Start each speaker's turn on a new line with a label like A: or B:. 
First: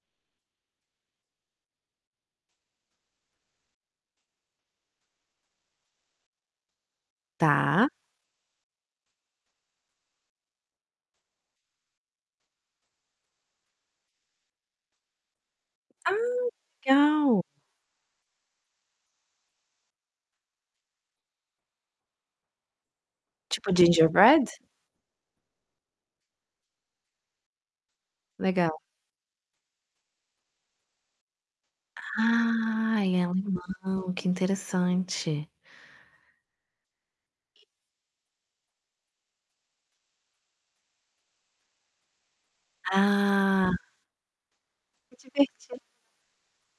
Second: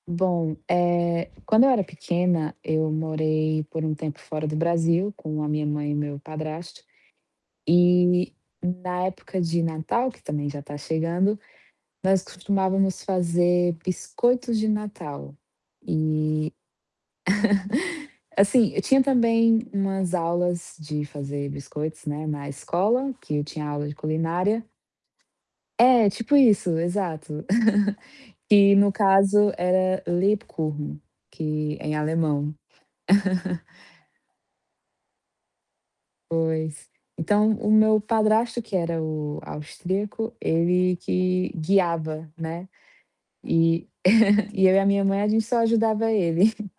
A: Bom, eh, quando eu era pequena, eu morei por um tempo fora do Brasil com a minha mãe e o meu padrasto
B: Tá.
A: e na época de Natal, que, também, já tá chegando, nós costumávamos fazer biscoitos de Natal.
B: Ah,
A: E
B: legal.
A: assim, eu tinha, também, umas aulas de fazer biscoitos, né, na escola, que eu tinha
B: Tipo,
A: aula de
B: ginger bread?
A: culinária. É, tipo isso, exato.
B: Legal.
A: E no caso era Lebkuchen, que é em alemão.
B: Ai, é o limão, que interessante.
A: Pois, então, o meu padrasto, que era o austríaco, ele que guiava, né.
B: Ah.
A: E e eu e a minha
B: Que
A: mãe, a gente só
B: diverti
A: ajudava ele.